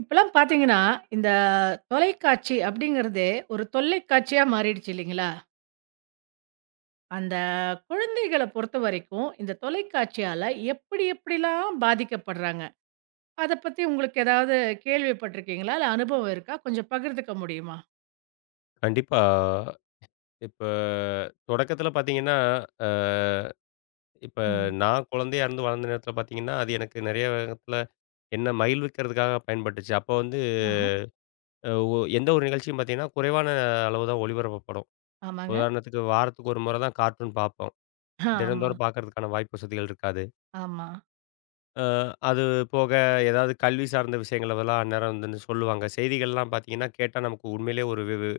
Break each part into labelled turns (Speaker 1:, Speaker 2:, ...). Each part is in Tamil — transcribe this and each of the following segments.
Speaker 1: இப்பலாம் பார்த்தீங்கன்னா, இந்த தொலைக்காட்சி அப்படிங்கிறதே ஒரு தொல்லைக்காட்சியா மாறிடுச்சு இல்லைங்களா? அந்த குழந்தைகள பொறுத்தவரைக்கும், இந்த தொலைக்காட்சியால எப்படி எப்படிலாம் பாதிக்கப்படுறாங்க? அத பத்தி உங்களுக்கு ஏதாவது கேள்விப்பட்டுருக்கீங்களா? இல்ல அனுபவம் இருக்கா? கொஞ்சம் பகிர்ந்துக்க முடியுமா?
Speaker 2: கண்டிப்பா. இப்ப தொடக்கத்தில பார்த்தீங்கன்னா, அ இப்ப
Speaker 1: ம்.
Speaker 2: நான் குழந்தையா இருந்து வளர்ந்த நேரத்தில பார்த்தீங்கன்னா, அது எனக்கு நெறைய விதத்தில என்ன மகிழ்விக்கிறதுக்காக பயன்பட்டுச்சு. அப்போ வந்து
Speaker 1: ஆஹா.
Speaker 2: அ ஒ எந்த ஒரு நிகழ்ச்சியும் பார்த்தீங்கன்னா, குறைவான அளவு தான் ஒளிபரப்பப்படும்.
Speaker 1: ஆமாங்க.
Speaker 2: உதாரணத்துக்கு வாரத்துக்கு ஒரு முறை தான் கார்ட்டூன் பார்ப்போம்.
Speaker 1: ஆ, ஆமா, ஆமா,
Speaker 2: தினந்தோறும் பார்க்கறதுக்கான வாய்ப்பு வசதிகள் இருக்காது.
Speaker 1: ஆமா,
Speaker 2: அ அது போக ஏதாவது கல்வி சார்ந்த விஷயங்களெல்லாம் அந்நேரம் வந்து சொல்லுவாங்க. செய்திகள்லாம் பார்த்தீங்கன்னா, கேட்டா நமக்கு உண்மையிலேயே ஒரு வி வி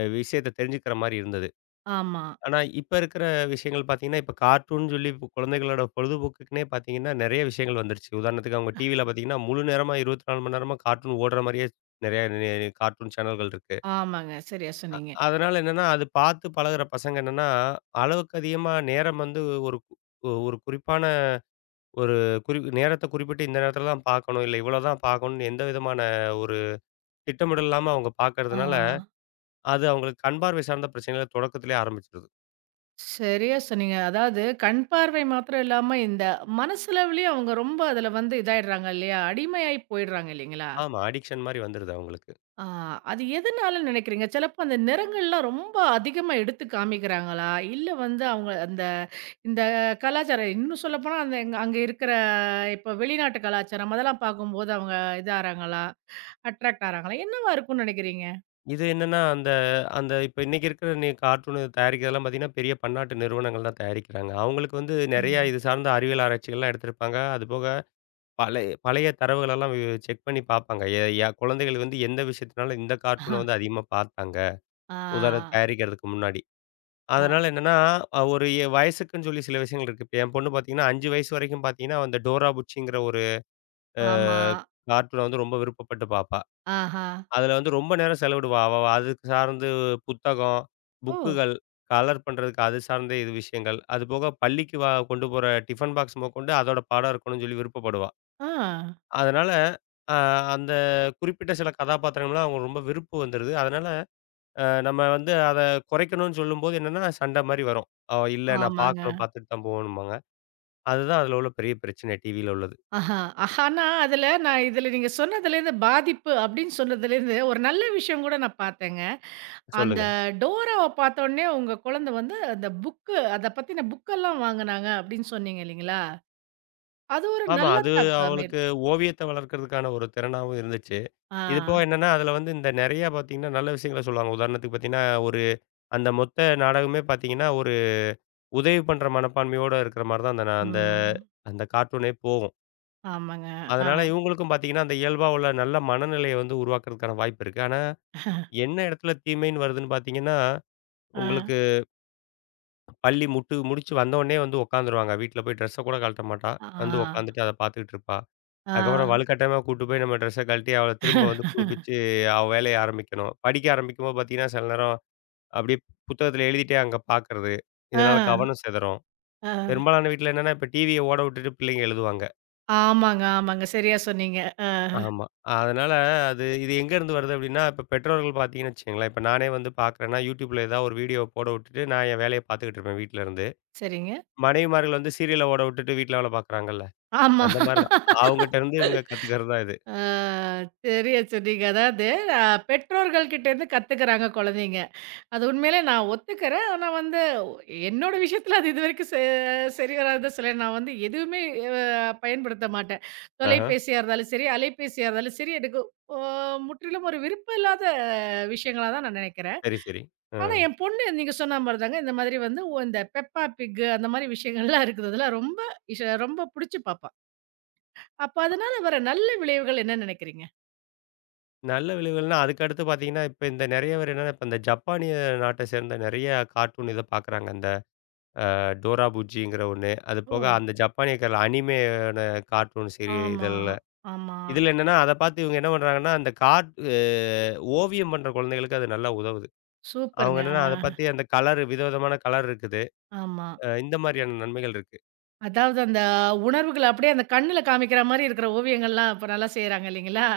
Speaker 2: அ விஷயத்த தெரிஞ்சுக்கிற மாரி இருந்தது.
Speaker 1: ஆமா.
Speaker 2: ஆனா, இப்ப இருக்கிற விஷயங்கள் பார்த்தீங்கன்னா, இப்ப கார்ட்டூன்னு சொல்லி இப்ப குழந்தைகளோட பொழுதுபோக்குக்குன்னே பார்த்தீங்கன்னா, நெறைய விஷயங்கள் வந்துருச்சு. உதாரணத்துக்கு அவங்க டிவில பார்த்தீங்கன்னா, முழு நேரமா 24 மணி நேரமா கார்ட்டூன் ஓடுற மாரியே நெறைய கார்ட்டூன் சேனல்கள் இருக்கு.
Speaker 1: ஆமாங்க. சரியா சொன்னீங்க.
Speaker 2: அதனால என்னன்னா, அது பார்த்து பழகுற பசங்க என்னன்னா, அளவுக்கு அதிகமா நேரம் வந்து ஒரு கு- ஒரு குறிப்பான ஒரு நேரத்த குறிப்பிட்டு இந்த நேரத்தில தான் பார்க்கணும், இல்ல இவ்வளோ தான் பார்க்கணும்னு எந்த விதமான ஒரு திட்டமிடல் இல்லாம அவங்க
Speaker 1: ஆ.
Speaker 2: பார்க்கறதுனால, அது அவங்களுக்கு கண் பார்வை சார்ந்த பிரச்சனைகள தொடக்கத்திலேயே ஆரம்பிச்சுருது.
Speaker 1: சரியா சொன்னீங்க. அதாவது கண் பார்வை மாத்திரம் இல்லாம, இந்த மனசளவுலயும் அவங்க ரொம்ப அதுல வந்து இதாயிடுறாங்க இல்லையா? அடிமையாயி போயிடுறாங்க இல்லைங்களா?
Speaker 2: ஆமா, அடிக்ஷன் மாரி வந்துருது அவங்களுக்கு.
Speaker 1: ஆ, அது எதனால நினைக்கிறீங்க? சிலப்போ அந்த நிறங்கள்லாம் ரொம்ப அதிகமா எடுத்து காமிக்கிறாங்களா? இல்ல வந்து அவங்க அந்த இந்த கலாச்சாரம் இன்னும் சொல்லப்போனா, அந்த எங்க அங்க இருக்கிற இப்ப வெளிநாட்டு கலாச்சாரம் அதெல்லாம் பார்க்கும்போது அவங்க இதாறாங்களா? அட்ராக்ட் ஆறாங்களா? என்னவா இருக்கும்னு நினைக்கிறீங்க?
Speaker 2: இது என்னன்னா, அந்த அந்த இப்ப இன்னைக்கு இருக்கிற நீ கார்ட்டூனு தயாரிக்கிறதெல்லாம் பார்த்தீங்கன்னா, பெரிய பன்னாட்டு நிறுவனங்கள் தான் தயாரிக்கிறாங்க. அவங்களுக்கு வந்து நெறைய
Speaker 1: ம்.
Speaker 2: இது சார்ந்த அறிவியல் ஆராய்ச்சிகள்லாம் எடுத்திருப்பாங்க. அதுபோக பழைய பழைய தரவுகளெல்லாம் செக் பண்ணி பார்ப்பாங்க. எ ய குழந்தைகள் வந்து எந்த விஷயத்தினால இந்த
Speaker 1: ஆஹா.
Speaker 2: கார்ட்டூன வந்து அதிகமா பார்த்தாங்க.
Speaker 1: ஆ,
Speaker 2: உதாரணத்துக்கு தயாரிக்கிறதுக்கு முன்னாடி.
Speaker 1: ஆ.
Speaker 2: அதனால என்னன்னா, ஒரு வயசுக்குன்னு சொல்லி சில விஷயங்கள் இருக்கு. இப்ப என் பொண்ணு பார்த்தீங்கன்னா, 5 வயசு வரைக்கும் பார்த்தீங்கன்னா, அந்த டோரா புச்சிங்கிற ஒரு அ
Speaker 1: ஆமா.
Speaker 2: கார்ட்டூன வந்து ரொம்ப விருப்பப்பட்டு பார்ப்பா.
Speaker 1: ஆஹா.
Speaker 2: அதுல வந்து ரொம்ப நேரம் செலவிடுவா. அவ அதுக்கு சார்ந்து புத்தகம்,
Speaker 1: ஓ!
Speaker 2: புக்குகள், கலர் பண்றதுக்கு அது சார்ந்த இது விஷயங்கள். அது போக பள்ளிக்கு கொண்டு போற டிஃபன் பாக்ஸ் முதற்கொண்டு அதோட பாடம் இருக்கணும்னு சொல்லி விருப்பப்படுவா.
Speaker 1: ஆ.
Speaker 2: அதனால அ அந்த குறிப்பிட்ட சில கதாபாத்திரங்கள்லாம் அவங்க ரொம்ப விருப்பம் வந்துருது. அதனால நம்ம வந்து அத குறைக்கணும்னு சொல்லும்போது என்னன்னா, சண்டை மாரி வரும். "அவ இல்ல நான்
Speaker 1: ஆமாங்க.
Speaker 2: பார்க்கணும், பார்த்துட்டு தான் போகணும்பாங்க." அதுதான் அதுல உள்ள பெரிய பிரச்சனை டிவியில உள்ளது.
Speaker 1: ஆஹா! ஆனா அதுல நான் இதுல நீங்க சொன்னதுலேருந்து பாதிப்பு அப்படின்னு சொன்னதுலேருந்து ஒரு நல்ல விஷயம் கூட நான் பார்த்தேங்க. அந்த
Speaker 2: சொல்லுங்க.
Speaker 1: டோராவ பார்த்தோனே உங்க குழந்தை வந்து அந்த புக்கு அத பத்தின புக்கெல்லாம் வாங்குனாங்க அப்படின்னு சொன்னீங்க இல்லைங்களா? அது ஒரு
Speaker 2: ஆமா.
Speaker 1: நல்ல
Speaker 2: அது
Speaker 1: தாக்கமே.
Speaker 2: அவளுக்கு ஓவியத்த வளர்க்கறதுக்கான ஒரு திறனாவும் இருந்துச்சு.
Speaker 1: ஆ.
Speaker 2: இது போக என்னன்னா, அதுல வந்து இந்த நெறையா பாத்தீங்கன்னா, நல்ல விஷயங்கள சொல்லுவாங்க. உதாரணத்துக்கு பாத்தீங்கன்னா, ஒரு அந்த மொத்த நாடகமே பாத்தீங்கன்னா, ஒரு உதவி பண்ற மனப்பான்மையோட இருக்கிற மாரி தான் அந்த
Speaker 1: ம்.
Speaker 2: அந்த கார்ட்டூனே போகும்.
Speaker 1: ஆமாங்க. ஆ.
Speaker 2: அதனால இவங்களுக்கும் பாத்தீங்கன்னா, அந்த இயல்பா உள்ள நல்ல மனநிலைய வந்து உருவாக்குறதுக்கான வாய்ப்பு இருக்கு. ஆனா, என்ன இடத்துல தீமைன்னு வருதுன்னு பாத்தீங்கன்னா,
Speaker 1: ஆ.
Speaker 2: உங்களுக்கு பள்ளி முட்டு முடிச்சு வந்தோனே வந்து உக்காந்துருவாங்க. வீட்ல போய் ட்ரெஸ்ஸ கூட கழட்ட மாட்டா.
Speaker 1: ஆ.
Speaker 2: வந்து உக்காந்துட்டு அத பாத்துக்கிட்டு இருப்பா. அதுக்கப்புறம்
Speaker 1: ஆ.
Speaker 2: வலுக்கட்டாயமா கூட்டு போய் நம்ம ட்ரெஸ்ஸ கழட்டி அவள திரும்ப வந்து புதுப்பிச்சு அவ வேலைய ஆரம்பிக்கணும். படிக்க ஆரம்பிக்கும்போது பாத்தீங்கன்னா, சில நேரம் அப்படியே புத்தகத்துல எழுதிட்டே அங்க பார்க்கறது.
Speaker 1: ஆ.
Speaker 2: இதனால கவனம் சிதறும்.
Speaker 1: ஆ.
Speaker 2: பெரும்பாலான வீட்ல என்னன்னா, இப்ப டிவிய ஓட விட்டுட்டு பிள்ளைங்க எழுதுவாங்க.
Speaker 1: ஆமாங்க, ஆமாங்க. சரியா சொன்னீங்க. ஆ.
Speaker 2: ஆமா. அதனால அது இது எங்கேருந்து வருது அப்படின்னா, இப்ப பெற்றோர்கள் பார்த்தீங்கன்னு வச்சுக்கங்களேன், இப்ப நானே வந்து பார்க்குறேன்னா, YouTubeல ஏதாவது ஒரு வீடியோவ போட விட்டுட்டு, நான் என் வேலைய பார்த்துக்கிட்டு இருப்பேன் வீட்ல இருந்து.
Speaker 1: சரிங்க.
Speaker 2: மனைவிமார்கள் வந்து சீரியல ஓட விட்டுட்டு வீட்ல வேல பார்க்குறாங்கல்ல.
Speaker 1: ஆமா.
Speaker 2: அந்த மாரி தான். அவங்கட்ட இருந்து இவங்க கத்துக்கிறது தான் இது.
Speaker 1: ஆ, சரியா சொன்னீங்க. அதாவது அ பெற்றோர்கள் கிட்டேருந்து கத்துக்கிறாங்க குழந்தைங்க. அது உண்மையிலே நான் ஒத்துக்கிறேன். ஆனா வந்து என்னோட விஷயத்துல அது இதுவரைக்கும் சரி வராது தான் சொல்லுவேன். நான் வந்து எதுவுமே அ பயன்படுத்த மாட்டேன்.
Speaker 2: ஆஹா.
Speaker 1: தொலைபேசியா இருந்தாலும் சரி, அலைபேசியா இருந்தாலும் சரி, எனக்கு அ முற்றிலும் ஒரு விருப்பம் இல்லாத விஷயங்களா தான் நான் நினைக்கிறேன்.
Speaker 2: சரி, சரி.
Speaker 1: ஆனா
Speaker 2: ம்.
Speaker 1: என் பொண்ணு நீங்க சொன்ன மாரி தாங்க இந்த மாதிரி வந்து இந்த பெப்பா பிக் அந்த மாரி விஷயங்கள்லாம் இருக்குது. அதெல்லாம் ரொம்ப இஷ ரொம்ப புடிச்சு பாப்பா. அப்ப அதனால வர நல்ல விளைவுகள் என்ன நினைக்கிறீங்க?
Speaker 2: நல்ல விளைவுகள்னா, அதுக்கு அடுத்து பார்த்தீங்கன்னா, இப்ப இந்த நெறைய பேர் என்னன்னா, இப்ப இந்த ஜப்பானிய நாட்ட சேர்ந்த நெறைய கார்ட்டூன் இத பார்க்குறாங்க. இந்த டோரா புஜ்ஜிங்கிற ஒண்ணு. அது
Speaker 1: ஓ!
Speaker 2: போக அந்த ஜப்பானிய கல அனிமேயான கார்ட்டூன்
Speaker 1: ஆமா,
Speaker 2: இதழ்ல.
Speaker 1: ஆமா.
Speaker 2: இதில என்னன்னா, அத பார்த்து இவங்க என்ன பண்றாங்கன்னா, அந்த கார்ட் அ ஓவியம் பண்ற குழந்தைகளுக்கு அது நல்லா உதவுது. அவங்க
Speaker 1: சூப்பருங்க.
Speaker 2: என்னன்னா,
Speaker 1: ஆ,
Speaker 2: அத பார்த்து அந்த கலர் விதவிதமான கலர் இருக்குது.
Speaker 1: ஆமா.
Speaker 2: இந்த மாரியான நன்மைகள் இருக்கு.
Speaker 1: அதாவது அந்த உணர்வுகள அப்படியே அந்த கண்ணுல காமிக்கிற மாரி இருக்கிற ஓவியங்கள்லாம் இப்ப நல்லா செய்றாங்க இல்லைங்களா?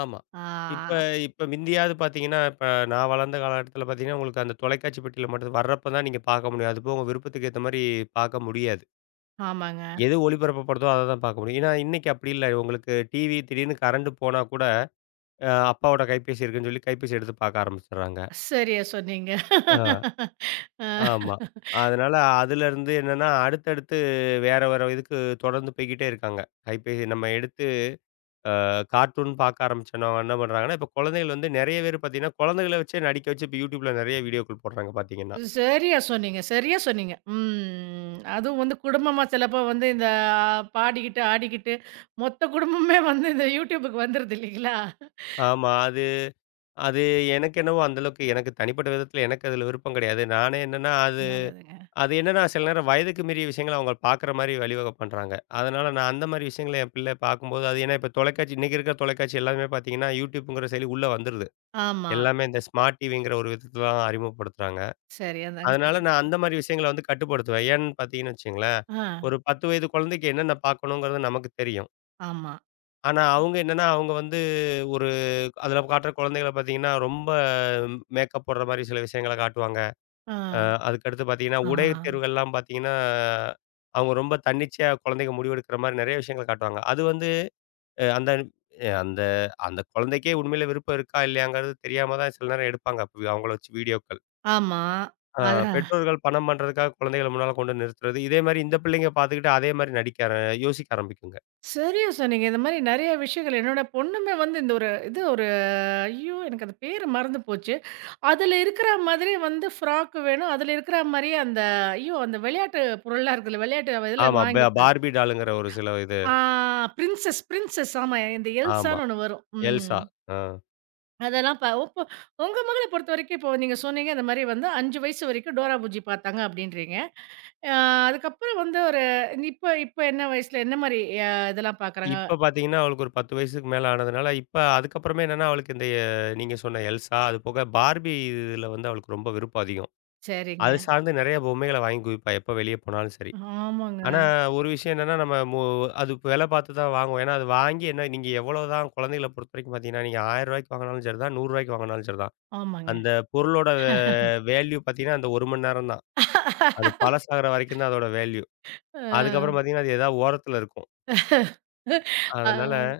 Speaker 2: ஆமா.
Speaker 1: ஆ,
Speaker 2: இப்ப இப்ப மிந்தியாவது பார்த்தீங்கன்னா, இப்ப நான் வளர்ந்த காலகட்டத்தில பார்த்தீங்கன்னா, உங்களுக்கு அந்த தொலைக்காட்சி பெட்டியில மட்டும் வர்றப்ப தான் நீங்க பார்க்க முடியும். அது போக உங்க விருப்பத்துக்கு ஏத்த மாரி பார்க்க முடியாது.
Speaker 1: ஆமாங்க.
Speaker 2: எது ஒளிபரப்பப்படுதோ அத தான் பார்க்க முடியும். ஏன்னா, இன்னைக்கு அப்படி இல்ல. உங்களுக்கு டிவி திடீர்னு கரண்ட் போனா கூட அப்பாவோட கைபேசி இருக்குன்னு சொல்லி கைபேசி எடுத்து பார்க்க ஆரம்பிச்சுடுறாங்க.
Speaker 1: சரியா சொன்னீங்க.
Speaker 2: ஆ,
Speaker 1: அ
Speaker 2: ஆமா. அதனால அதுலருந்து என்னன்னா, அடுத்தடுத்து வேற வேற இதுக்கு தொடர்ந்து போய்க்கிட்டே இருக்காங்க. கைபேசி நம்ம எடுத்து கார்ட்டூன் பார்க்க ஆரம்பிச்சோன்னா, அவங்க என்ன பண்றாங்கன்னா, இப்ப குழந்தைகள் வந்து நெறைய பேர் பார்த்தீங்கன்னா, குழந்தைகள வச்சே நடிக்க வச்சு இப்ப YouTubeல நெறைய வீடியோக்கள் போடுறாங்க பார்த்தீங்கன்னா.
Speaker 1: சரியா சொன்னீங்க, சரியா சொன்னீங்க. ம். அதுவும் வந்து குடும்பமா சிலப்போ வந்து இந்த ஆ, பாடிக்கிட்டு, ஆடிக்கிட்டு மொத்த குடும்பமே வந்து இந்த YouTubeக்கு வந்துருது இல்லைங்களா?
Speaker 2: ஆமா. அது அது எனக்கு என்னவோ அந்த அளவுக்கு எனக்கு தனிப்பட்ட விதத்தில எனக்கு அதுல விருப்பம் கிடையாது. நானே என்னன்னா, அது
Speaker 1: நல்லதுங்க.
Speaker 2: அது என்னன்னா, சில நேரம் வயதுக்கு மீறிய விஷயங்கள அவங்க பார்க்குற மாரி வழிவகை பண்றாங்க. அதனால நான் அந்த மாரி விஷயங்கள என் பிள்ளை பார்க்கும்போது, அது ஏன்னா இப்ப தொலைக்காட்சி இன்னைக்கு இருக்கிற தொலைக்காட்சி எல்லாமே பார்த்தீங்கன்னா, YouTubeங்கிற செயலி உள்ள வந்துருது.
Speaker 1: ஆமா.
Speaker 2: எல்லாமே இந்த ஸ்மார்ட் டிவிங்கிற ஒரு விதத்துல தான் அறிமுகப்படுத்துறாங்க.
Speaker 1: சரியா தாங்க
Speaker 2: அதனால
Speaker 1: சொன்னீங்க.
Speaker 2: நான் அந்த மாரி விஷயங்கள வந்து கட்டுப்படுத்துவேன். ஏன்னு பார்த்தீங்கன்னு வச்சுக்கங்களேன்,
Speaker 1: ஆ,
Speaker 2: ஒரு 10 வயது குழந்தைக்கு என்னென்ன பார்க்கணுங்கிறது நமக்கு தெரியும்.
Speaker 1: ஆமா.
Speaker 2: ஆனா அவங்க என்னன்னா, அவங்க வந்து ஒரு அதில காட்டுற குழந்தைகள பார்த்தீங்கன்னா, ரொம்ப மேக்கப் போடுற மாரி சில விஷயங்கள காட்டுவாங்க. அ
Speaker 1: ஆ,
Speaker 2: அதுக்கடுத்து பார்த்தீங்கன்னா,
Speaker 1: ஆ.
Speaker 2: உடை தேர்வுகள்லாம் பார்த்தீங்கன்னா, அவங்க ரொம்ப தன்னிச்சையா குழந்தைங்க முடிவெடுக்கிற மாரி நெறைய விஷயங்கள காட்டுவாங்க. அது வந்து அ அந்த அ அந்த அந்த குழந்தைக்கே உண்மையில விருப்பம் இருக்கா? இல்லையாங்கிறது தெரியாம தான் சில நேரம் எடுப்பாங்க. அப்ப அவங்கள வச்சு வீடியோக்கள்.
Speaker 1: ஆமா.
Speaker 2: அ
Speaker 1: அதான்.
Speaker 2: பெற்றோர்கள் பணம் பண்றதுக்காக குழந்தைகள முன்னால கொண்டு நிறுத்துறது. இதே மாரி இந்த பிள்ளைங்க பார்த்துக்கிட்டு அதே மாரி நடிக்க யோசிக்க ஆரம்பிக்குங்க.
Speaker 1: சரியா சொன்னீங்க. இந்த மாரி நெறைய விஷயங்கள் என்னோட பொண்ணுமே வந்து இந்த ஒரு இது ஒரு ஐயோ! எனக்கு அந்த பேரு மறந்து போச்சு. அதுல இருக்கிற மாதிரி வந்து ஃப்ராக் வேணும். அதுல இருக்கிற மாரியே அந்த ஐயோ! அந்த விளையாட்டு பொருள்லாம் இருக்குல்ல, விளையாட்டு இதுல
Speaker 2: ஆமா.
Speaker 1: வாங்கிட்டேன்.
Speaker 2: பார்பி டாலுங்கிற ஒரு சில இது.
Speaker 1: ஆ, பிரின்சஸ் பிரின்சஸ் ஆமா. இந்த
Speaker 2: ஆமா.
Speaker 1: எல்சான்னு ஒண்ணு வரும். ம்.
Speaker 2: எல்சா. ஆ.
Speaker 1: அதெல்லாம் ப உப்ப உங்க மகள பொறுத்த வரைக்கும் இப்போ நீங்க சொன்னீங்க இந்த மாரி வந்து 5 வயசு வரைக்கும் டோரா புஜ்ஜி பார்த்தாங்க அப்படின்றீங்க. அ அதுக்கப்புறம் வந்து ஒரு இப்ப இப்ப என்ன வயசுல என்ன மாரி இதெல்லாம் பார்க்குறாங்க?
Speaker 2: இப்ப பார்த்தீங்கன்னா, அவளுக்கு ஒரு 10 வயசுக்கு மேல ஆனதுனால, இப்ப அதுக்கப்புறமே என்னன்னா, அவளுக்கு இந்த நீங்க சொன்ன எல்சா, அது போக பார்பி இதுல வந்து அவளுக்கு ரொம்ப விருப்பம் அதிகம். அது
Speaker 1: சரிங்க.
Speaker 2: சார்ந்து நெறைய பொம்மைகள வாங்கி குவிப்பா, எப்ப வெளிய போனாலும் சரி.
Speaker 1: ஆமாங்க,
Speaker 2: ஆனா, ஒரு விஷயம் என்னன்னா, நம்ம மு அது வெல பார்த்து தான் வாங்குவோம். ஏன்னா, அது வாங்கி என்ன நீங்க எவ்வளோதான் குழந்தைகள பொறுத்தவரைக்கும் பார்த்தீங்கன்னா, நீங்க ரூ. 1000 வாங்குனாலும் சரிதான், ரூ. 100 வாங்குனாலும் சரிதான்.
Speaker 1: ஆமாங்க.
Speaker 2: அந்த பொருளோட வேல்யூ பார்த்தீங்கன்னா, அந்த 1 மணி நேரம் தான். அது பழசாகுற வரைக்கும் தான் அதோட வேல்யூ. அதுக்கப்புறம்
Speaker 1: அ,
Speaker 2: பார்த்தீங்கன்னா, அது ஏதாவது ஓரத்துல இருக்கும். அதனால
Speaker 1: அ,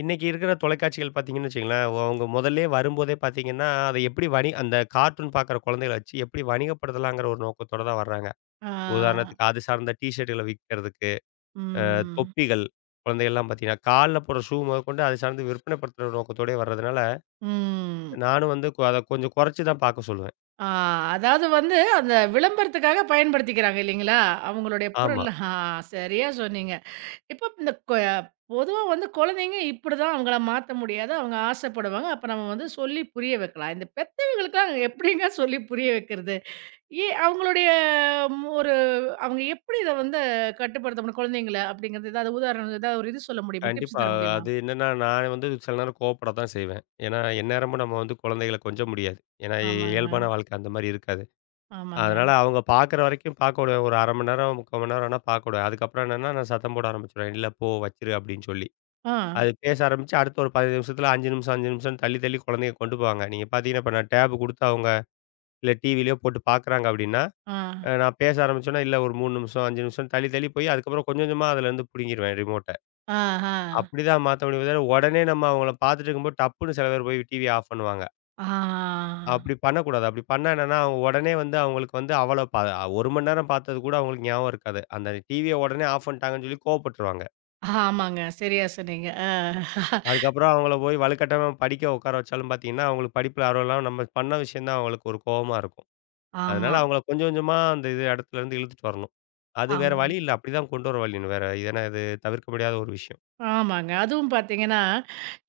Speaker 2: இன்னைக்கு இருக்கிற தொலைக்காட்சிகள் பார்த்தீங்கன்னு வச்சுக்கங்களேன், அவங்க முதல்லயே வரும்போதே பார்த்தீங்கன்னா, அதை எப்படி அந்த கார்ட்டூன் பார்க்குற குழந்தைகள வச்சு எப்படி வணிகப்படுத்தலாங்கிற ஒரு நோக்கத்தோட தான் வர்றாங்க.
Speaker 1: ஆ,
Speaker 2: உதாரணத்துக்கு அது சார்ந்த டீ ஷர்ட்டுகள விக்கிறதுக்கு,
Speaker 1: ம்,
Speaker 2: தொப்பிகள் குழந்தைகள்லாம் பார்த்தீங்கன்னா, கால்ல போடுற ஷூ முதற்கொண்டு அது சார்ந்து விற்பனைப்படுத்துற நோக்கத்தோடயே வர்றதுனால,
Speaker 1: ம்.
Speaker 2: நானும் வந்து அத கொஞ்சம் குறைச்சு தான் பார்க்க சொல்லுவேன்.
Speaker 1: ஆ, அதாவது வந்து அந்த விளம்பரத்துக்காக பயன்படுத்திக்கிறாங்க இல்லைங்களா? அவங்களுடைய பொருள்.
Speaker 2: ஆமா.
Speaker 1: ஆ, சரியா சொன்னீங்க. இப்ப இந்த பொதுவா வந்து குழந்தைங்க இப்படிதான் அவங்கள மாத்த முடியாது. அவங்க ஆசைப்படுவாங்க. அப்ப நம்ம வந்து சொல்லி புரிய வைக்கலாம். இந்த பெத்தவங்களுக்குலாம் எப்படிங்க சொல்லி புரிய வைக்கிறது? ஏ அவங்களுடைய ம் ஒரு அவங்க எப்படி இத வந்து கட்டுப்படுத்த முடியும் குழந்தைங்கள? அப்படிங்கிறது ஏதாவது உதாரணம் ஏதாவது ஒரு இது சொல்ல முடியுமா? டிப்ஸ்
Speaker 2: கண்டிப்பா.
Speaker 1: தர முடியுமா?
Speaker 2: அது என்னன்னா, நான் வந்து சில நேரம் கோவப்பட தான் செய்வேன். ஏன்னா, எந்நேரமும் நம்ம வந்து குழந்தைகள கொஞ்ச முடியாது. ஏன்னா
Speaker 1: ஆமாங்க,
Speaker 2: இயல்பான வாழ்க்கை அந்த மாரி இருக்காது.
Speaker 1: ஆமாங்க.
Speaker 2: அதனால அவங்க பார்க்குற வரைக்கும் பார்க்க விடுவேன். ஒரு 1/2 மணி நேரம், 3/4 மணி நேரம் வேணா பார்க்க விடுவேன். அதுக்கப்புறம் என்னன்னா, நான் சத்தம் போட ஆரம்பிச்சுருவேன். "இல்ல போ வச்சுரு" அப்படின்னு சொல்லி.
Speaker 1: ஆ,
Speaker 2: அது பேச ஆரம்பிச்சு அடுத்த ஒரு 15 நிமிஷத்துல 5 நிமிஷம், 5 நிமிஷம்ன்னு தள்ளி தள்ளி குழந்தைங்க கொண்டு போவாங்க. நீங்க பார்த்தீங்கன்னா, இப்ப நான் டேப் குடுத்து அவங்க இல்ல டிவிலயோ போட்டு பார்க்குறாங்க அப்படின்னா,
Speaker 1: ஆ,
Speaker 2: நான் பேச ஆரம்பிச்சோன்னே, இல்ல ஒரு 3 நிமிஷம், 5 நிமிஷம்ன்னு தள்ளி தள்ளி போய் அதுக்கப்புறம் கொஞ்சம் கொஞ்சமா அதுலேருந்து புடுங்கிருவேன் ரிமோட்ட.
Speaker 1: ஆ, ஆ,
Speaker 2: அப்படிதான் மாத்த முடியுமே தவிர, உடனே நம்ம அவங்கள பார்த்துட்டு இருக்கும்போது டப்புன்னு சில பேர் போய் டிவிய ஆஃப் பண்ணுவாங்க.
Speaker 1: ஆ,
Speaker 2: அப்படி பண்ணக்கூடாது. அப்படி பண்ணா என்னன்னா, அவங்க உடனே வந்து அவங்களுக்கு வந்து அவ்வளோ ப 1 மணி நேரம் பார்த்தது கூட அவங்களுக்கு ஞாபகம் இருக்காது. அந்த டிவிய உடனே ஆஃப் பண்ணிட்டாங்கன்னு சொல்லி கோவப்பட்டுருவாங்க.
Speaker 1: ஆமாங்க. சரியா சொன்னீங்க. ஆ,
Speaker 2: அதுக்கப்புறம் அவங்கள போய் வலுக்கட்டாயமா படிக்க உட்கார வச்சாலும் பார்த்தீங்கன்னா, அவங்களுக்கு படிப்புல ஆர்வம் இல்லாம நம்ம பண்ண விஷயம் தான் அவங்களுக்கு ஒரு கோவமா இருக்கும்.
Speaker 1: ஆமா,
Speaker 2: அதனால அவங்கள கொஞ்சம் கொஞ்சமா அந்த இது இடத்துலருந்து இழுத்துட்டு வரணும். அது வேற
Speaker 1: ஆமா.
Speaker 2: வழி இல்ல. அப்படிதான் கொண்டு வர வழி வேற. ஏன்னா இது தவிர்க்க முடியாத ஒரு விஷயம்.
Speaker 1: ஆமாங்க. அதுவும் பார்த்தீங்கன்னா,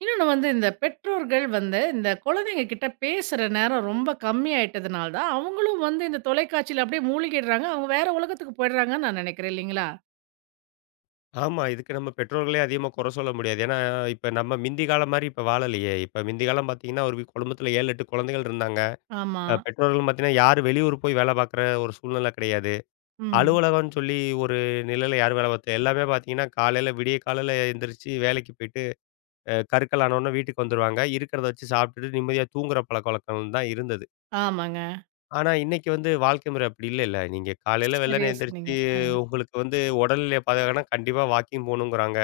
Speaker 1: இன்னொன்னு வந்து இந்த பெற்றோர்கள் வந்து இந்த குழந்தைங்க கிட்ட பேசுற நேரம் ரொம்ப கம்மியாயிட்டதுனால தான், அவங்களும் வந்து இந்த தொலைக்காட்சியில அப்படியே மூழ்கிடுறாங்க. அவங்க வேற உலகத்துக்கு போயிடுறாங்கன்னு நான் நினைக்கிறேன் இல்லைங்களா?
Speaker 2: ஆமா. இதுக்கு நம்ம பெற்றோர்களே அதிகமா குறை சொல்ல முடியாது. ஏன்னா, இப்ப நம்ம மிந்தி காலம் மாரி இப்ப வாழலையே. இப்ப மிந்தி காலம் பார்த்தீங்கன்னா, ஒரு குடும்பத்துல 7, 8 குழந்தைகள் இருந்தாங்க.
Speaker 1: ஆமா.
Speaker 2: பெற்றோர்கள் பார்த்தீங்கன்னா, யாரும் வெளியூர் போய் வேலை பார்க்குற ஒரு சூழ்நிலை கிடையாது.
Speaker 1: ம்.
Speaker 2: அலுவலகம்னு சொல்லி ஒரு நிலையில யாரும் வேலை பார்த்து எல்லாமே பார்த்தீங்கன்னா, காலையில விடிய காலையில எந்திரிச்சு வேலைக்கு போயிட்டு, கருக்கல் ஆனோனே வீட்டுக்கு வந்துருவாங்க. இருக்கிறத வச்சு சாப்பிட்டுட்டு நிம்மதியா தூங்குற பழக்கவழக்கம் தான் இருந்தது.
Speaker 1: ஆமாங்க.
Speaker 2: ஆனா, இன்னைக்கு வந்து வாழ்க்கை முறை அப்படி இல்லைல்ல. நீங்க காலையில வெள்ளன
Speaker 1: சரியா சொன்னீங்க.
Speaker 2: எந்திரிச்சு
Speaker 1: ஆ.
Speaker 2: உங்களுக்கு வந்து உடல்நிலை பாதுகாக்கணும்னா கண்டிப்பா வாக்கிங் போணுங்கிறாங்க.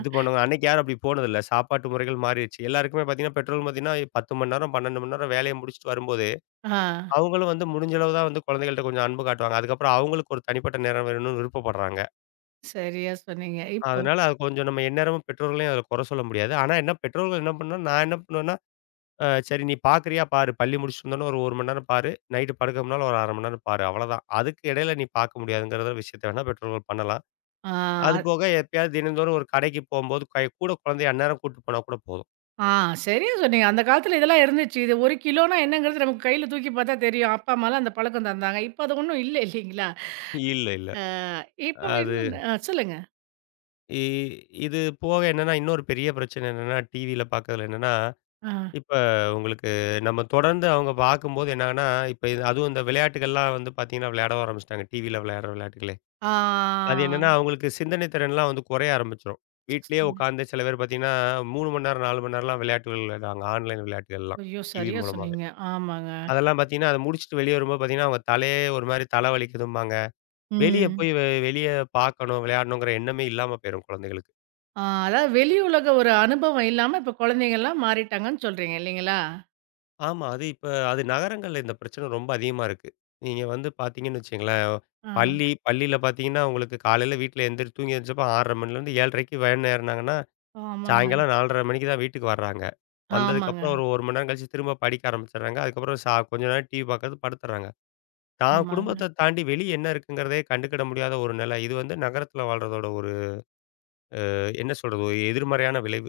Speaker 2: இது பண்ணுங்க. அன்னைக்கு யாரும் அப்படி போனதில்ல. சாப்பாட்டு முறைகள் மாறிருச்சு. எல்லாருக்குமே பார்த்தீங்கன்னா, பெற்றோர்கள் பார்த்தீங்கன்னா, 10 மணி நேரம், 12 மணி நேரம் வேலைய முடிச்சுட்டு வரும்போதே
Speaker 1: ஆ.
Speaker 2: அவங்களும் வந்து முடிஞ்ச அளவு தான் வந்து குழந்தைகள்ட்ட கொஞ்சம் அன்பு காட்டுவாங்க. அதுக்கப்புறம் அவங்களுக்கு ஒரு தனிப்பட்ட நேரம் வேணும்னு விருப்பப்படுறாங்க.
Speaker 1: சரியா சொன்னீங்க. இப்போ
Speaker 2: அதனால அது கொஞ்சம் நம்ம எந்நேரமும் பெற்றோர்களையும் அதில குறை சொல்ல முடியாது. ஆனா என்ன பெற்றோர்கள் என்ன பண்ணணும், நான் என்ன பண்ணுவேன்னா, சரி நீ பார்க்குறியா பாரு. பள்ளி முடிச்சுட்டு வந்தோனே ஒரு 1 மணி நேரம் பாரு. நைட்டு படுக்க முன்னால ஒரு 1/2 மணி நேரம் பாரு. அவ்வளோதான். அதுக்கு இடையில நீ பார்க்க முடியாதுங்கிற விஷயத்த வேணா பெற்றோர்கள் பண்ணலாம்.
Speaker 1: ஆ,
Speaker 2: அது
Speaker 1: அத்
Speaker 2: போக எப்பயாவது தினந்தோறும் ஒரு கடைக்கு போம்போது கை கூட குழந்தைய அந்நேரம் கூட்டு போனா கூட போதும்.
Speaker 1: ஆ சரியா சொன்னீங்க. அந்த காலத்துல இதெல்லாம் இருந்துச்சு. இது 1 கிலோனா என்னங்கிறது நமக்கு கையில தூக்கி பார்த்தா தெரியும். அப்பா, அம்மாலாம் அந்த பழக்கம் தந்தாங்க. இப்ப அது ஒண்ணும் இல்ல இல்லீங்களா?
Speaker 2: இல்ல, இல்ல.
Speaker 1: ஆ, இப்ப
Speaker 2: அது
Speaker 1: இன்னொன்னு ஆ சொல்லுங்க.
Speaker 2: இ இது போக என்னன்னா, இன்னொரு பெரிய பிரச்சனை என்னன்னா, டிவியில பார்க்கறதுல என்னன்னா
Speaker 1: ஆ.
Speaker 2: இப்ப உங்களுக்கு நம்ம தொடர்ந்து அவங்க பார்க்கும்போது என்னான்னா, இப்ப இது அதுவும் இந்த விளையாட்டுகள்லாம் வந்து பார்த்தீங்கன்னா, விளையாட ஆரம்பிச்சுட்டாங்க. டிவியில விளையாடுற விளையாட்டுகளே.
Speaker 1: ஆ.
Speaker 2: அது என்னன்னா, அவங்களுக்கு சிந்தனை திறன்லாம் வந்து குறைய ஆரம்பிச்சுரும். வீட்லயே உட்காந்து சில பேர் பார்த்தீங்கன்னா, 3 மணி நேரம், 4 மணி நேரம்லாம் விளையாட்டுகள் விளையாடுறாங்க. ஆன்லைன் விளையாட்டுகள்லாம்.
Speaker 1: ஐயோ!
Speaker 2: டிவி
Speaker 1: சரியா
Speaker 2: மூலமாவே.
Speaker 1: சொன்னீங்க. ஆமாங்க.
Speaker 2: அதெல்லாம் பார்த்தீங்கன்னா, அத முடிச்சுட்டு வெளிய வரும்போது பார்த்தீங்கன்னா, அவங்க தலையே ஒரு மாரி தலை வலிக்குதும்பாங்க. வெளிய
Speaker 1: ம்.
Speaker 2: போய் வெளிய பார்க்கணும், விளையாடணுங்கிற எண்ணமே இல்லாம போயிரும் குழந்தைகளுக்கு.
Speaker 1: ஆ, அதாவது வெளி உலக ஒரு அனுபவம் இல்லாம இப்ப குழந்தைங்கலாம் மாறிட்டாங்கன்னு சொல்றீங்க இல்லீங்களா?
Speaker 2: ஆமா. அது இப்ப அது நகரங்கள்ல இந்த பிரச்சனை ரொம்ப அதிகமா இருக்கு. நீங்க வந்து பார்த்தீங்கன்னு வச்சுக்கங்களேன்,
Speaker 1: ஆ.
Speaker 2: பள்ளியில பார்த்தீங்கன்னா, உங்களுக்கு காலையில வீட்ல எந்திரி தூங்கி எந்திரிச்சப்போ 6:30 மணிலேருந்து 7:30க்கு வேன் ஏறுனாங்கன்னா,
Speaker 1: ஆமாங்க.
Speaker 2: சாயங்காலம் 4:30 மணிக்கு தான் வீட்டுக்கு வர்றாங்க.
Speaker 1: ஆமாங்க.
Speaker 2: வந்ததுக்கப்புறம் ஒரு 1 மணி நேரம் கழிச்சு திரும்ப படிக்க ஆரம்பிச்சுடுறாங்க. அதுக்கப்புறம் கொஞ்ச நேரம் டிவி பார்க்கறது படுத்துடுறாங்க. தான்
Speaker 1: ஆமா.
Speaker 2: குடும்பத்த தாண்டி வெளிய என்ன இருக்குங்கிறதே கண்டுக்கிட முடியாத ஒரு நிலை. இது வந்து நகரத்தில வாழ்றதோட ஒரு என்ன சொல்றது? ஒரு எதிர்மறையான விளைவு.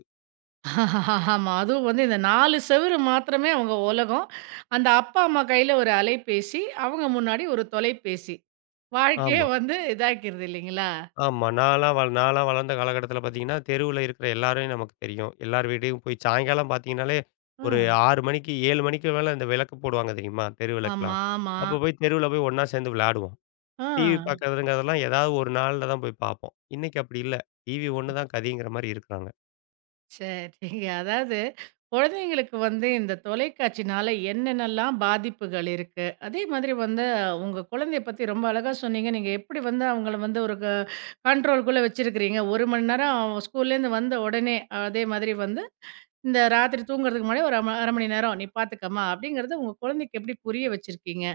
Speaker 1: ஆமா. அதுவும் வந்து இந்த 4 செவுரு மாத்திரமே அவங்க உலகம். அந்த அப்பா, அம்மா கையில ஒரு அலைபேசி, அவங்க முன்னாடி ஒரு தொலைபேசி. வாழ்க்கையே
Speaker 2: ஆமா.
Speaker 1: வந்து இதாக்கிருது இல்லைங்களா?
Speaker 2: ஆமா. நான்லாம் வளர்ந்த காலகட்டத்தில பார்த்தீங்கன்னா, தெருவுல இருக்கிற எல்லாரையும் நமக்கு தெரியும். எல்லார் வீட்லயும் போய் சாயங்காலம் பார்த்தீங்கன்னாலே, ஒரு
Speaker 1: ஆ.
Speaker 2: 6 மணிக்கு 7 மணிக்கு மேல இந்த விளக்கு போடுவாங்க தெரியுமா? தெரு விளக்குலாம்.
Speaker 1: ஆமா, ஆமா.
Speaker 2: அப்ப போய் தெருவுல போய் ஒண்ணா சேர்ந்து விளையாடுவோம்.
Speaker 1: ஆ.
Speaker 2: டிவி பார்க்கறதுங்கிறதெல்லாம் ஏதாவது ஒரு நாள்ல தான் போய் பார்ப்போம். இன்னைக்கு அப்படி இல்ல. டிவி ஒண்ணு தான் கதிங்கிற மாரி இருக்கிறாங்க.
Speaker 1: சரிங்க. அதாவது குழந்தைங்களுக்கு வந்து இந்த தொலைக்காட்சினால என்னென்னலாம் பாதிப்புகள் இருக்கு? அதே மாதிரி வந்து உங்க குழந்தைய பத்தி ரொம்ப அழகா சொன்னீங்க. நீங்க எப்படி வந்து அவங்கள வந்து ஒரு கண்ட்ரோல்க்குள்ள வச்சிருக்கிறீங்க. 1 மணி நேரம் ஸ்கூல்லேருந்து வந்த உடனே அதே மாதிரி வந்து இந்த ராத்திரி தூங்குறதுக்கு முன்னாடி ஒரு அரை மணி நேரம் நீ பார்த்துக்கம்மா அப்படிங்கிறத உங்க குழந்தைக்கு எப்படி புரிய வச்சிருக்கீங்க.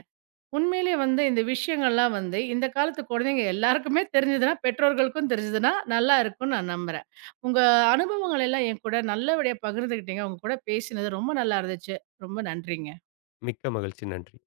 Speaker 1: உண்மையிலேயே வந்து இந்த விஷயங்கள்லாம் வந்து இந்த காலத்து குழந்தைங்க எல்லாருக்குமே தெரிஞ்சதுன்னா, பெற்றோர்களுக்கும் தெரிஞ்சதுன்னா நல்லா இருக்கும்னு நான் நம்புறேன். உங்க அனுபவங்கள் எல்லாம் என் கூட நல்லபடியா பகிர்ந்துக்கிட்டீங்க. உங்க கூட பேசினது ரொம்ப நல்லா இருந்துச்சு. ரொம்ப நன்றிங்க.
Speaker 2: மிக்க மகிழ்ச்சி. நன்றி.